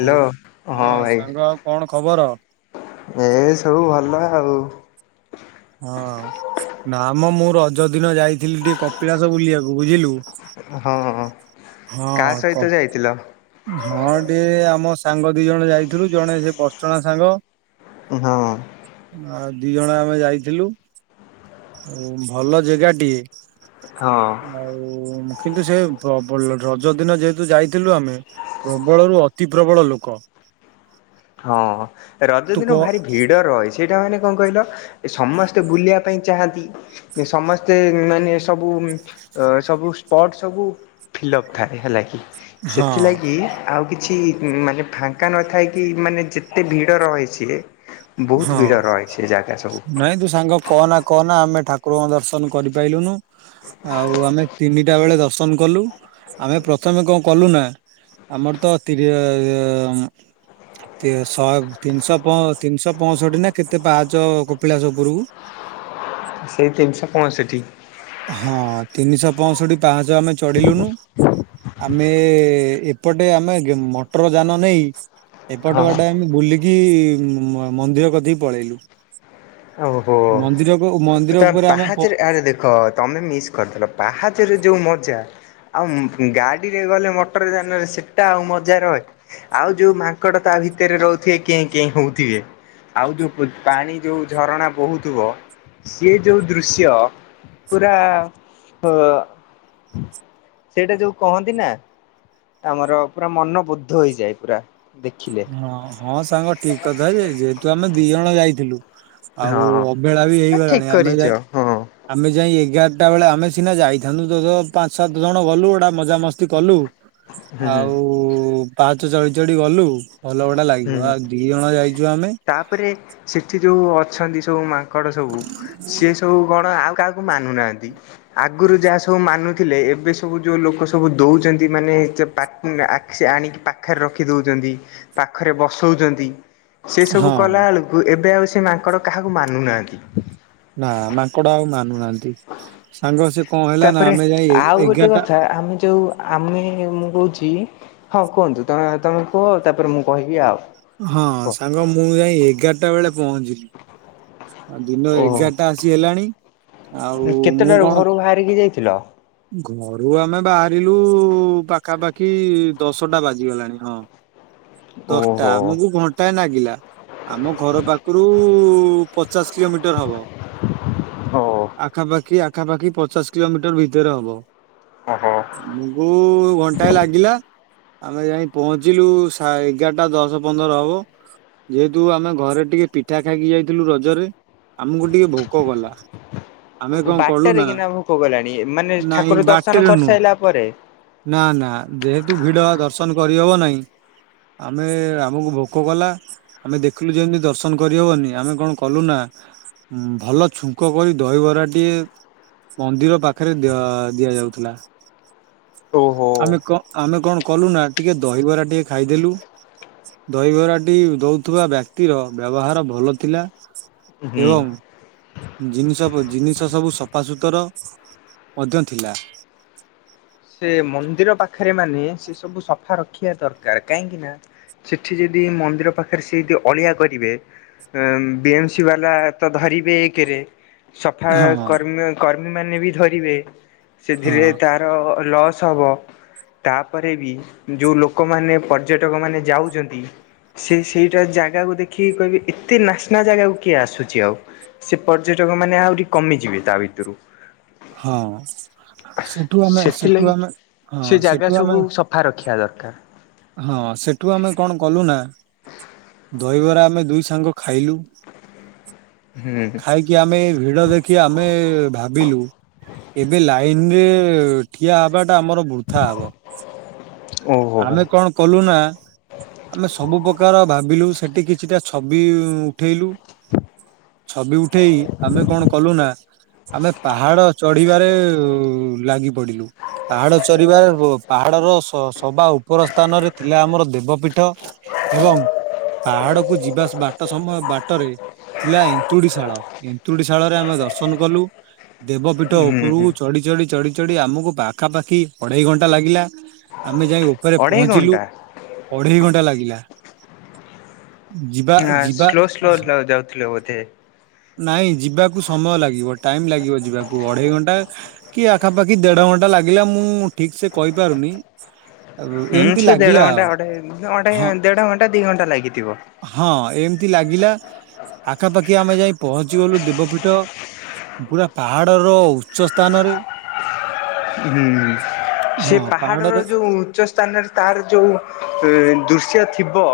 Hello. ହଉ। ହଁ ଭାଇ। ସାଙ୍ଗ ଆଉ କଣ ଖବର? ଏ ସବୁ ଭଲ ଆଉ ହଁ, ନା ମ ମୁଁ ରଜ ଦିନ ଯାଇଥିଲି ଟିକେ କପିଳାସ ବୁଲିବାକୁ ବୁଝିଲୁ। ହଁ। କାହା ହଁ କ ସହିତ ଯାଇଥିଲ? ହଁ ଟିକେ ଆମ ସାଙ୍ଗ ଦି ଜଣ ଯାଇଥିଲୁ। ଜଣେ ସେ ବଡଚଣା ସାଙ୍ଗ। ହଁ। ଆଉ ଦି ଜଣ ଆମେ ଯାଇଥିଲୁ। ଭଲ ଜାଗା ଟିଏ। ହଁ ଆଉ କିନ୍ତୁ ସେ ପ ପ୍ର ରଜ ଦିନ ଯେହେତୁ ଯାଇଥିଲୁ ଆମେ ପ୍ରବଳରୁୁ ଅତି ପ୍ରବଳ ଲୋକ। ହଁ ରଜ ତୁ କ ଦିନ ଭାରି ଭିଡ ରହେ। ସେଇଟା ମାନେ କଣ କହିଲ ଏ ସମସ୍ତେ ବୁଲିବା ପାଇଁ ଚାହାନ୍ତି। ସମସ୍ତେ ମାନେ ସବୁ ଅ ସବୁ ସ୍ପଟ୍ ସବୁ ଫିଲଫ୍ ଥାଏ ହେଲା କି ହଁ ସେଥିଲାଗି ଆଉ କିଛି ମାନେ ଫାଙ୍କା ନଥାଏ। କି ମାନେ ଯେତେ ଭିଡ ରହିଛି। ହଁ ନାଇଁ ତୁ ସାଙ୍ଗ କହନା କହନା ଆମେ ଠାକୁରଙ୍କୁ ଦର୍ଶନ କରିପାଇଲୁନୁ। ଆଉ ଆମେ ତିନିଟା ବେଳେ ଦର୍ଶନ କଲୁ ଆମେ ପ୍ରଥମେ କଣ କଲୁ ନା। ଆମର ତ ତିରି ତି ଶ ତିନି ଶହ ଫଁ ତିନି ଶହ ପଞ୍ଚଷଠି ନା କେତେ ପାହାଚ କପିଳାସ ଉପରକୁ ସେଇ ତିନିଶହ ପଞ୍ଚଷଠି। ହଁ ତିନିଶହ ପଞ୍ଚଷଠି ପାହାଚ ଆମେ ଚଢିଲୁନୁ। ଆମେ ଏପଟେ ଆମେ ମଟର ଯାନ ନେଇ ଏପଟ ହଁ ବାଟେ ଆମେ ବୁଲିକି ମ ମନ୍ଦିର କତିକି ପଳେଇଲୁ। ହବ। ମନ୍ଦିରକୁ ମନ୍ଦିର ହେଟା ଉପରେ ଆମେ ପ ପାହାଚରେ ଆରେ ଦେଖ ତମେ ମିସ୍ କରିଦେଲ ପାହାଚରେ ଯୋଉ ମଜା ଆଉ ଗାଡ଼ିରେ ଗଲେ ମଟର ଯାନରେ ସେଟା ଆଉ ମଜା ରହେ। ଆଉ ଯୋଉ ମାଙ୍କଡ ତା ଭିତରେ ରହୁଥିବେ କେଁ କେଁ ହଉଥିବେ। ଆଉ ଯୋଉ ପାଣି ଯୋଉ ଝରଣା ବୋହୁଥିବ। ସିଏ ଯୋଉ ଦୃଶ୍ୟ ପୁରା ଅ ସେଇଟା ଯୋଉ କହନ୍ତି ନା ଆମର ପୁରା ମନ ବୁଦ୍ଧ ହେଇଯାଏ ପୁରା ଦେଖିଲେ। ହଁ ହଁ ସାଙ୍ଗ ଠିକ୍ କଥା ଯେ ଯେହେତୁ ଆମେ ଦି ଜଣ ଯାଇଥିଲୁ ଆଉ ହଁ ଅବହେଳା ବି ଠିକ ହେଇଗଲାଣି ଆମେ କରିଛ ଯାଏ। ହଁ ଆମେ ଯାଇ ଏଗାରଟା ବେଳେ ଆମେ ସିନା ଯାଇଥାନ୍ତୁ ତୁ ତ ପାଞ୍ଚ ସାତ ଜଣ ଗଲୁ ଗୋଟା ମଜାମସ୍ତି କଲୁ। ହୁଁ ଆଉ ପାହାଚ ଚଢ଼ି ଚଢ଼ି ଗଲୁ। ଭଲ ଗୋଟା ଲାଗିବ ହୁଁ ଆଉ ଦି ଜଣ ଯାଇଚୁ ଆମେ। ତାପରେ ସେଠି ଯୋଉ ଅଛନ୍ତି ସବୁ ମାଙ୍କଡ଼ ସବୁ ସିଏ ସବୁ କଣ ଆଉ କାହାକୁ ମାନୁ ନାହାନ୍ତି। ଆଗରୁ ଯାହା ସବୁ ମାନୁଥିଲେ ଏବେ ସବୁ ଯୋଉ ଲୋକ ସବୁ ଦଉଚନ୍ତି ମାନେ ଏତେ ପା ଆକ୍ ସେ ଆଣିକି ପାଖରେ ରଖି ଦଉଚନ୍ତି। ପାଖରେ ବସଉଚନ୍ତି ସେ ହଁ ସବୁ କଲାଏଳକୁ କୁ ଏବେ ଆଉ ସେ ମାଙ୍କଡ଼ କାହାକୁ ମାନୁନାହାନ୍ତି। ନା ମାଙ୍କଡ ଆଉ ମାନୁନାହାନ୍ତି ସାଙ୍ଗ ସେ କଣ ହେଲା ନା ତାପରେ ଆମେ ଯାଇ ଏ- ଆଉ ଗୋଟେ ଏଗାରଟା କଥା ଆମେ ଯୋଉ ଆମେ ମୁଁ କହୁଚି ହଁ କୁହନ୍ତୁ ତମେ ତମେ କୁହ ତାପରେ ମୁଁ କହିବି ଆଉ‌। ହଁ ସାଙ୍ଗ ମୁଁ ଯାଇ ଏଗାରଟା ବେଳେ ପହଞ୍ଚିଲି। ଆ ଦିନ ଓହୋ ଏଗାରଟା ଆସି ହେଲାଣି ଆଉ ମୁଁ କଣ କିଏ କିଏ ଯାଇଥିଲ? ଘରୁ ଆମେ ବାହାରିଲୁ ପାଖାପାଖି ଦଶଟା ବାଜିଗଲାଣି ହଁ। ଦଶଟା ଓହୋ ଆମକୁ ଘଣ୍ଟାଏ ନାଗିଲା ଆମ ଘର ପାଖରୁ ପଚାଶ କିଲୋମିଟର ହବ ଓ। ଆଖାପାଖି ଆଖାପାଖି ପଚାଶ କିଲୋମିଟର ଭିତ ଭିତରେ ହବ। ଓ ହୋ ଆମକୁ ଘଣ୍ଟାଏ ଲାଗିଲା ଆମେ ଯାଇ ପହଞ୍ଚିଲୁ ସାଏ ଏଗାରଟା ଦଶ ପନ୍ଦର ହବ ଯେହେତୁ ଆମେ ଘରେ ଟିକେ ପିଠା ଖାଇକି ଯାଇଥିଲୁ ରଜରେ ଆମକୁ ଟିକେ ଭୋକ କଲା ଆମେ କଣ କଲୁ ବାରଟାରେ ନା କିନା ଭୋକ କଲାଣି ମାନେ ନାଇଁ ଠାକୁର ଦର୍ଶନ ବାଟରେ ନୁହଁ କରିସାରିଲା ପରେ ନା ନା ଯେହେତୁ ଭିଡ ଦର୍ଶନ କରିହବ ନାହିଁ ଆମେ ଆମକୁ ଭୋକ କଲା ଆମେ ଦେଖିଲୁ ଯେମିତି ଦର୍ଶନ କରିହବନି ଆମେ କଣ କଲୁ ନା ଭଲ ଛୁଙ୍କ କରି ଦହିବରାଟିିଏ ମନ୍ଦିର ପାଖ ପାଖରେ ଦି ଦିଆଯାଉଥିଲା ଓହୋ। ଆମେ କ ଆମେ କଣ କଲୁ ନା ଟିକେ ଦହିବରା ଟିକେ ଖାଇଦେଲୁ ଦହଘରାଟି ଦଉଥିବା ବ୍ୟକ୍ତିର ବ୍ୟବହାର ଭଲ ଥିଲା ହୁଁ ଏବଂ ଜିନିଷ ଜିନିଷ ସବୁ ସଫାସୁତୁର ମଧ୍ୟ ଥିଲା। ସେ ମନ୍ଦିର ପାଖରେ ମାନେ ସେ ସବୁ ସଫା ରଖିବା ଦରକାର କାହିଁକି ନା ସେଠି ଯଦି ମନ୍ଦିର ପାଖରେ ସେ ଇଟି ଅଳିଆ କରିବେ ବି ଏମ ସି ବାଲା ତ ଧରିବେ ଏକରେ ସଫା ହଁ କର୍ମ କର୍ମୀ ମାନେ ବି ଧରିବେ, ହଁ ସେଥିରେ ତାର ଲସ୍ ହବ ତାପରେ ବି ଯୋଉ ଲୋକମାନେ, ପର୍ଯ୍ୟଟକ ମାନେ ଯାଉଛନ୍ତି ସେ ସେଇଟା ଜାଗାକୁ ଦେଖିକି କହିବେ, ଏତେ ନାସ୍ନା ଜାଗାକୁ କିଏ ଆସୁଛି ଆଉ ସେ ପର୍ଯ୍ୟଟକ ମାନେ ଆହୁରି କମିଯିବେ ତା ଭିତରୁ ହଁ, ସେଠୁ ଆମେ ସେଠୁ ସେଥିଲାଗି ଆମେ ସେ ହଁ ଜାଗା ସେଠୁ ସବୁ ଆମେ ସଫା ରଖିବା ଦରକାର। ହଁ, ସେଠୁ ଆମେ କଣ କଲୁ ନା ଦହିବରା ଆମେ ଦୁଇ ସାଙ୍ଗ ଖାଇଲୁ ହୁଁ କି ଆମେ ଭିଡ ଦେଖି ଆମେ ଭାବିଲୁ ଏବେ ଲାଇନ୍ ରେ ଠିଆ ହବାଟା ଆମର ବୃଥା ହବ। ଓହୋ ଆମେ କଣ କଲୁ ନା ଆମେ ସବୁ ପ୍ରକାର ଭାବିଲୁ, ସେଠି କିଛିଟା ଛବି ଉଠେଇଲୁ ଛବି ଉଠେଇ, ଆମେ କଣ କଲୁ ନା ଆମେ ପାହାଡ଼ ଚଢିବାରେ ଲାଗି ପଡିଲୁ। ପାହାଡ ଚଢିବା ପାହାଡର ସ ସବା ଉପର ସ୍ଥାନରେ ଥିଲା ଆମର ଦେବପୀଠ ଏବଂ ପାହାଡ କୁ ଯିବା ବାଟ ସମୟ ବାଟରେ ଥିଲା ଏନ୍ତୁଡି ଶାଳ, ଏନ୍ତୁଡି ଶାଳ ରେ ଆମେ ଦର୍ଶନ କଲୁ ଦେବପୀଠ ହୁଁ ହୁଁ ଉପରକୁ ଚଢି, ଚଢି, ଚଢି, ଚଢି ଆମକୁ ପାଖାପାଖି ଅଢେଇ ଘଣ୍ଟା ଲାଗିଲା ଆମେ ଯାଇ ଉପରେ ଅଢେଇ ପହଞ୍ଚିଲୁ, ଘଣ୍ଟା ଅଢେଇ ଘଣ୍ଟା ଲାଗିଲା! ଯିବା ଯିବା ସ୍ଲୋ ସ୍ଲୋ ଯାଉଥିଲେ ବୋଧେ ନାଇଁ ଯିବାକୁ ସମୟ ଲାଗିବ, ଟାଇମ ଲାଗିବ ଯିବାକୁ ଅଢେଇ ଘଣ୍ଟା କି ଆଖାପାଖି ଦେଢ଼ ଘଣ୍ଟା ଲାଗିଲା, ମୁଁ ଠିକ୍ ସେ କହିପାରୁନି ହୁଁ ଏମିତି ସେ ଦେଢ ଲାଗିଲା ଘଣ୍ଟା, ଆଉ ଘଣ୍ଟେ, ହଁ ଦେଢଘଣ୍ଟା ଦି ଘଣ୍ଟା ଲାଗିଥିବ। ହଁ ଏମିତି ଲାଗିଲା, ଆଖାପାଖି ଆମେ ଯାଇ ପହଞ୍ଚି ଗଲୁ ଦେବପୀଠ ପୁରା ପାହାଡର ଉଚ୍ଚ ସ୍ଥାନରେ ହଁ ସେ ହଁ ପାହାଡ଼ର ପାହାଡରେ ଯୋଉ ଉଚ୍ଚ ସ୍ଥାନରେ ତାର ଯୋଉ ଦୃଶ୍ୟ ଥିବ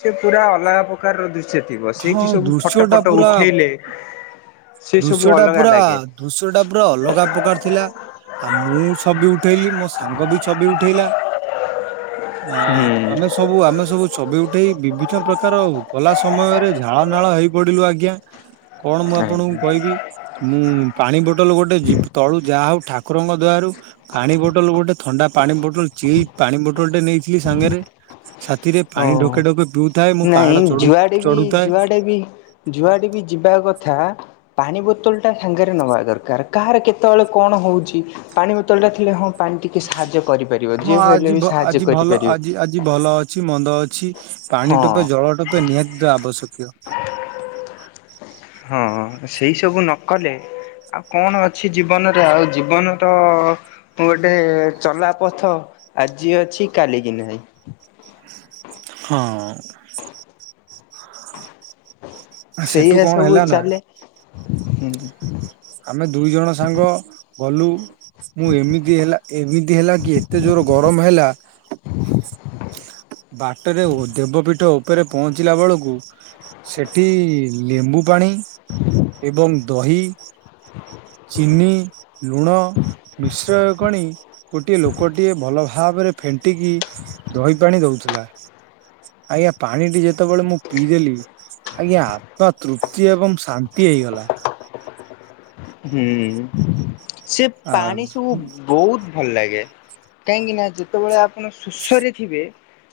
ସେ ପୁରା ଅଲଗା ପ୍ର ପ୍ରକାର ଦୃଶ୍ୟ ଥିବ, ହଁ ସେଇଠି ସବୁ ଫଟୋ ଦୃଶ୍ୟଟା ଫଟ ପୁରା ଉଠେଇଲେ ସେ ସବୁ ଦୃଶ୍ୟଟା ଅଲଗା ପୁରା, ଲାଗେ ଦୃଶ୍ୟଟା ପୁରା ଅଲଗା ପ୍ରକାର ଥିଲା। ଆଉ ମୁଁ ଛବି ଉଠେଇଲି, ମୋ ସାଙ୍ଗ ବି ଛବି ଉଠେଇଲା। ହଁ ହୁଁ ଆମେ ସ ସବୁ ଆମେ ସବୁ ଛବି ଉଠେଇ ବିଭିନ୍ନ ପ୍ରକାର କଲା ସମୟରେ ଝାଳ ନାଳ ହେଇ ପଡି଼ଲୁ ଆଜ୍ଞା। କଣ ମୁଁ ଆପଣଙ୍କୁ ଆଜ୍ଞା କହିବି। ମୁଁ ପାଣି ବୋଟଲ ଗୋଟେ ତଳୁ ଯାହା ହଉ, ଠାକୁରଙ୍କ ଦୟାରୁ ପାଣି ବୋଟଲ ଗୋଟେ, ଥଣ୍ଡା ପାଣି ବୋଟଲ ଚିଲ୍, ପାଣି ବୋଟଲ ଟେ ନେଇଥିଲି ସାଙ୍ଗରେ। ସାଥିରେ ପାଣି ଢୋକେ, ଓ ଢୋକେ ପିଉ ନାଇଁ ଯୁଆଡ଼େ ବି, ଯୁଆଡ଼େ ବି, ଯୁଆଡ଼େ ବି ଯିବା କଥା ପାଣି ବୋତଲଟା ସାଙ୍ଗରେ ନେବା ଦରକାର। କାହାର କେତେବେଳେ କଣ ହେଉଛି ପାଣି ବୋତଲ ଟା ଥିଲେ ହଁ ପାଣି ଟିକେ ସାହାଯ୍ୟ କରିପାରିବ, ହଁ ଯିଏ ଆଜି ହଲେ ଭ ବି ସାହାଯ୍ୟ ଆଜି ଭଲ କରିପାରିବ। ଆଜି ଆଜି ଭଲ ଅଛି, ମନ୍ଦ ଅଛି, ପାଣି ହଁ ଟୋପେ, ଜଳ ଟୋପେ ନିହାତି ଆବଶ୍ୟକୀୟ ହଁ, ସେଇ ସବୁ ନ କଲେ ଆଉ କଣ ଅଛି ଜୀବନରେ? ଆଉ ଜୀବନ ତ ଗୋଟେ ଚଲା ପଥ, ଆଜି ଅଛି କାଲିକିି ନାହିଁ। ହଁ। ସେଠୁ ସେଇଆ କଣ ସବୁ ହେଲା ନା ଚାଲେ। ହୁଁ। ଆମେ ଦୁଇ ଜଣ ସାଙ୍ଗ ଗଲୁ ମୁଁ ଏମିତି ହେଲା ଏମିତି ହେଲା କି ଏତେ ଜୋର ଗରମ ହେଲା ବାଟରେ ଦେବପୀଠ ଉପରେ ପହଞ୍ଚିଲା ବେଳକୁ ସେଠି ଲେମ୍ବୁ ପାଣି ଏବଂ ଦହି ଚିନି, ଲୁଣ ମିଶ୍ରୟ କଣି ଗୋଟିଏ ଲୋକଟିଏ ଭଲ ଭାବରେ ଫେଣ୍ଟିକି ଦହି ପାଣି ଦଉଥିଲା। ଆଜ୍ଞା ପାଣିଟି ଯେତେବେଳେ ମୁଁ ପିଇଦେଲି ଆଜ୍ଞା ଆତ୍ମା ତୃପ୍ତି ଏବଂ ଶାନ୍ତି ହେଇଗଲା। ହୁଁ ସେ ଆ ପାଣି ସବୁ ବହୁତ ଭଲ ଲାଗେ। କାହିଁକି ନା ଯେତେବେଳେ ଆପଣ ଶୋଷରେ ଥିବେ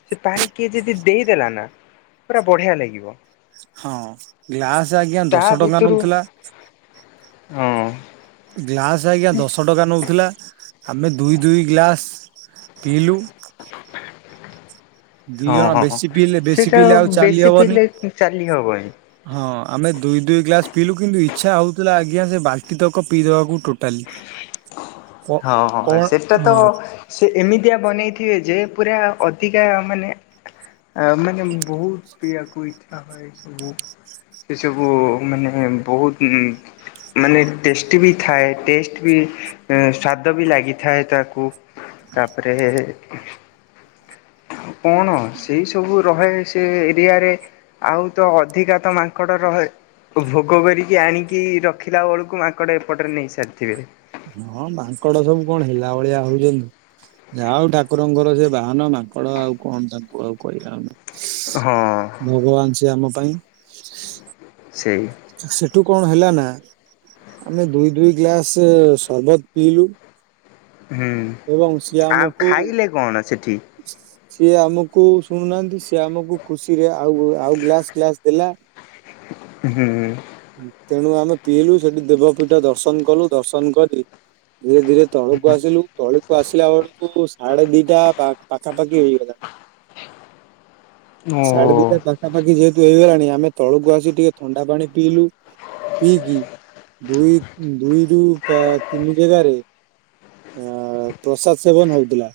ସେ ପାଣି କିଏ ଯଦି ଦେଇଦେଲା ନା ପୁରା ବଢ଼ିଆ ଲାଗିବ। ହଁ ଗ୍ଲାସ ଆଜ୍ଞା ତା ଦଶ ଟଙ୍କା ଭିତରୁ ନଉଥିଲା। ହଁ। ଗ୍ଲାସ ଆଜ୍ଞା ଦଶ ଟଙ୍କା ନଉଥିଲା। ଆମେ ଦୁଇ ଦୁଇ ଗ୍ଲାସ୍ ପିଇଲୁ। ଦି ହଁ ଜଣ ହଁ ବେଶୀ ପିଇଲେ ବେଶୀ ସେଇଟା ପିଇଲେ ଆଉ ଚାଲି ବେଶୀ ହବନି। ପିଇଲେ ଚାଲି ହବନି। ହଁ ଆମେ ଦୁଇ ଦୁଇ ଗ୍ଲାସ ପିଇଲୁ କିନ୍ତୁ ଇଚ୍ଛା ହଉଥିଲା ଆଜ୍ଞା ସେ ବାଲ୍ଟି ତକ ପିଇଦବାକୁ ଟୋଟାଲି। [inaudible] ହଁ ହଁ କଣ ସେଟା ତ ହଁ ସେ ଏମିତିଆ ବନେଇଥିଏ ଯେ ପୁରା ଅଧିକା ମାନେ ଆମେ ମାନେ ବହୁତ ପିଇବାକୁ ଇଚ୍ଛା ହୁଏ ସବୁ। ସେସବୁ ମାନେ ବହୁତ ମାନେ ଟେଷ୍ଟୀ ବି ଥାଏ ଟେଷ୍ଟ ବି ସ୍ବାଦ ବି ଲାଗିଥାଏ ତାକୁ ତାପରେ କଣ ସେଇ ସବୁ ରହେ ସେ ଏରିଆରେ। ଆଉ ତ ଅଧିକା ତ ମାଙ୍କଡ ରହେ ଭୋଗ କରିକି ଆଣିକି ରଖିଲା ବେଳକୁ ମାଙ୍କଡ଼ ଏପଟରେ ନେଇସାରିଥିବେ। ହଁ ମାଙ୍କଡ ସବୁ କଣ ହେଲା ଭଳିଆ ହଉଚନ୍ତି। ଯା ହଉ ଠାକୁରଙ୍କର ସେ ବାହାନ ମାଙ୍କଡ ଆଉ କଣ ତାଙ୍କୁ ଆଉ କହିବା ଆମେ। ହଁ। ଭଗବାନ ସେ ଆମ ପାଇଁ ସେଇ ସେଠୁ କଣ ହେଲା ନା ଆମେ ଦୁଇ ଦୁଇ ଗ୍ଲାସ୍ ସରବତ ପିଇଲୁ। ହୁଁ ଏବଂ ସିଏ ଆଉ ଆମକୁ ଖାଇଲେ କଣ ସେଠି? ସିଏ ଆମକୁ ଶୁଣୁନାହାନ୍ତି ସିଏ ଆମକୁ ଖୁସି ରେ ଆଉ ଆଉ ଗ୍ଲାସ୍ ଗ୍ଲାସ୍ ଦେଲା। ହୁଁ। ତେଣୁ ଆମେ ପିଇଲୁ ସେଠି ଦେବପୀଠ ଦର୍ଶନ କଲୁ ଦର୍ଶନ କରି ଧୀରେ ଧୀରେ ତଳକୁ ଆସିଲୁ ତଳକୁ ଆସିଲା ବେଳକୁ ସାଢେ ଦିଟା ପା ପାଖାପାଖି ହେଇଗଲା ଓ ସାଢେ ଦି ପାଖାପାଖି ଯେହେତୁ ହେଇଗଲାଣି ଆମେ ତଳକୁ ଆସି ଟିକେ ଥଣ୍ଡା ପାଣି ପିଇଲୁ। ପିଇକି ଦୁଇ ଦୁଇରୁୁ ପା ତିନି ଜାଗାରେ ଆ ପ୍ରସାଦ ସେବନ ହଉଥିଲା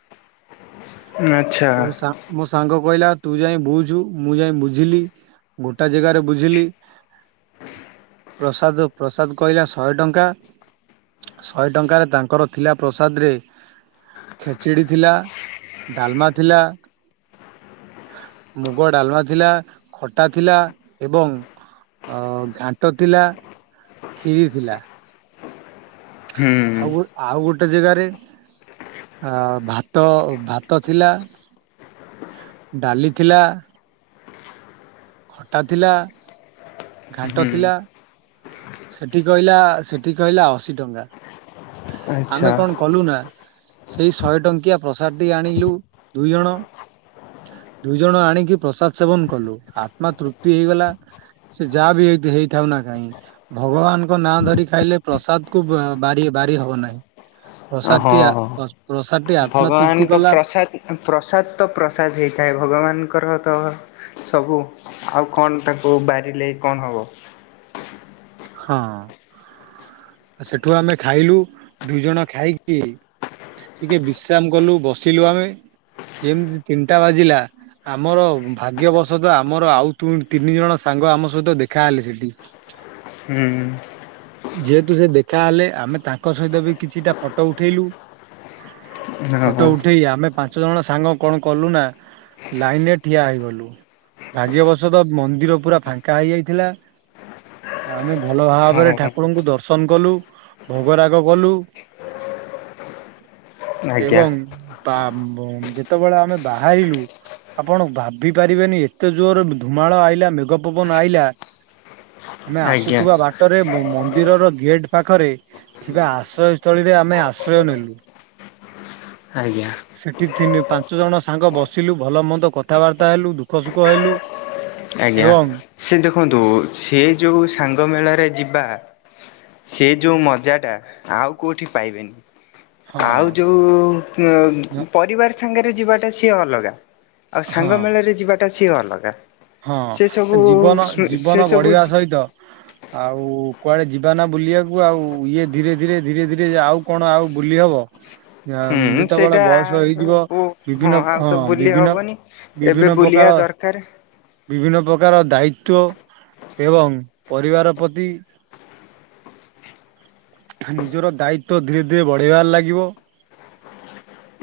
ଆଚ୍ଛା ବହୁତ ସା ମୋ ସାଙ୍ଗ କହିଲା ତୁ ଯାଇ ବୁଝୁ ମୁଁ ଯାଇଁ ବୁଝିଲି। ଗୋଟା ଜାଗାରେ ବୁଝିଲି ପ୍ରସାଦ ପ୍ରସାଦ କହିଲା ଶହେ ଟଙ୍କା। ଶହେ ଟଙ୍କାରେ ତାଙ୍କର ଥିଲା ପ୍ରସାଦରେ ଖେଚେଡ଼ି ଥିଲା ଡାଲମା ଥିଲା। ମୁଗ ଡାଲମା ଥିଲା ଖଟା ଥିଲା ଏବଂ ଅ ଘାଣ୍ଟ ଥିଲା କ୍ଷୀରି ଥିଲା। ହୁଁ ଅଉଗୋଟ ଆଉ ଗୋଟେ ଜାଗାରେ ଆଁ ଭାତ ଭାତ ଥିଲା ଡାଲି ଥିଲା। ଖଟା ଥିଲା, ଘାଣ୍ଟ ହୁଁ। ଥିଲା। ସେଠି କହିଲା, ସେଠି କହିଲା ଅଶୀ ଟଙ୍କା ଆମେ ଆଚ୍ଛା କଣ କଲୁ ନା ସେଇ ଶହେ ଟଙ୍କିଆ ପ୍ରସାଦ ଟି ଆଣିଲୁ ଦୁଇ ଜଣ ଦୁଇ ଜଣ ଆଣିକି ପ୍ରସାଦ ସେବନ କଲୁ ଆତ୍ମା ତୃପ୍ତି ହେଇଗଲା। ସେ ଯାହା ବି ହେଇଥେ ହେଇଥାଉ ନା କାଇହିଁ ଭଗବାନଙ୍କ ନାଁ ଧରି ଖାଇଲେ ପ୍ରସାଦ କୁ ବାରି ବାରି ହବ ନାହିଁ। ପ୍ରସାଦ ଟି ହଁ ଆ ହଁ। ପ୍ରସାଦ ଟି ଆତ୍ମା ତୃପ୍ତି ଭଗବାନଙ୍କ କଲା। ପ୍ରସାଦ ପ୍ରସାଦ ତ ପ୍ରସାଦ ହେଇଥାଏ ଭଗବାନଙ୍କର ତ ସବୁ ଆଉ କଣ ତାକୁ ବାରିଲେ କଣ ହବ। ହଁ। ସେଠୁ ଆମେ ଖାଇଲୁ ଦୁଇ ଜଣ ଖାଇକି ଟିକେ ବିଶ୍ରାମ କଲୁ ବସିଲୁ ଆମେ ଯେମିତି ତିନିଟା ବାଜିଲା ଆମର ଭାଗ୍ୟବଶତ ଆମର ଆଉୁ ତୁ ତିନି ଜଣ ସାଙ୍ଗ ଆମ ସହିତ ଦେଖାହେଲେ ସେଠି ହୁଁ। ଯେହେତୁ ସେ ଦେଖା ହେଲେ ଆମେ ତାଙ୍କ ସହିତ ବି କିଛିଟା ଫଟୋ ଉଠେଇଲୁ। ହଁ ଫଟୋ ଉଠେଇ ଆମେ ପାଞ୍ଚ ଜଣ ସାଙ୍ଗ କଣ କଲୁ ନା ଲାଇନ ରେ ଠିଆ ହେଇଗଲୁ। ଭାଗ୍ୟ ବଶତଃ ମନ୍ଦିର ପୁରା ଫାଙ୍କା ହେଇଯାଇଥିଲା। ଆମେ ଭଲ ଭାବରେ ଠା ହଁ କୁରଙ୍କୁ ଦର୍ଶନ କଲୁ ଭୋଗରାଗ କଲୁ ଆଜ୍ଞା ଏବଂ ତା ପରେ ଯେତେବେଳେ ଆମେ ବାହାରିଲୁ ଆପଣ ଭାବି ପାରିବେନି ଏତେ ଜୋର ଧୁମାଳ ଆଇଲା ମେଘ ପବନ ଆଇଲା ଆମେ ଆଜ୍ଞା ଆସୁଥିବା ବାଟରେ ମ ମ ମନ୍ଦିରର ଗେଟ୍ ପାଖରେ ଥିବା ଆଶ୍ରୟସ୍ଥଳୀରେ ଆମେ ଆଶ୍ରୟ ନେଲୁ। ଆଜ୍ଞା। ସେଠି ତିନି ପାଞ୍ଚ ଜଣ ସାଙ୍ଗ ବସିଲୁ ଭଲ ମନ୍ଦ କଥାବାର୍ତ୍ତା ହେଲୁ ଦୁଃଖ ସୁଖ ହେଲୁ। ଆଜ୍ଞା ଏବଂ ସେଇ ଦେଖନ୍ତୁ ସେ ଯୋଉ ସାଙ୍ଗ ମେଳାରେ ଯିବା ସେ ଯୋଉ ମଜା ଟା ଆଉ କୋଉଠି ପାଇବେନି। ଆଉ ହଁ ଯୋଉ ଆ ପରିବାର ସାଙ୍ଗରେ ଯିବା ଟା ସିଏ ଅଲଗା। ଆଉ ସାଙ୍ଗ ହଁ ମେଳରେ ଯିବାଟା ସିଏ ଅଲଗା। ହଁ ସେ ଏ ସବୁ ଜୀବନ ସେ ଜୀବନ ସବୁ ବଢିବା ସହିତ ଆଉ କୁଆଡେ ଯିବା ନା ବୁଲିବାକୁ ଆଉ ଇଏ ଧୀରେ ଧୀରେ ଧୀରେ ଧୀରେ ଆଉ କଣ ଆଉ ବୁଲି ହବ। ହ। ଆଉ ହୁଁ ସେଇଟା ଯେତେବେଳେ ବୟସ ହେଇଯିବ ବିଭିନ୍ନ ଆଉ ହଁ ତ ବୁଲି ବିଭିନ୍ନ ହବନି ଏବେ ବିଭିନ୍ନ ବୁଲିବା ପ୍ରକାର ଦରକାର ବିଭିନ୍ନ ପ୍ରକାର ଦାୟିତ୍ଵ ଏବଂ ପରିବାର ପ୍ରତି ନିଜର ଦାୟିତ୍ୱ ଧୀରେ ଧୀରେ ବଢିବାରେ ଲାଗିବ।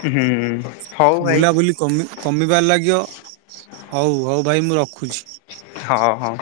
ହୁଁ। ହଉ ଭାଇ ବୁଲା ବୁଲି କମି କମିବାରେ ଲାଗିବ ହଉ ହଉ ଭାଇ ମୁଁ ରଖୁଛି। ହଁ ହଁ।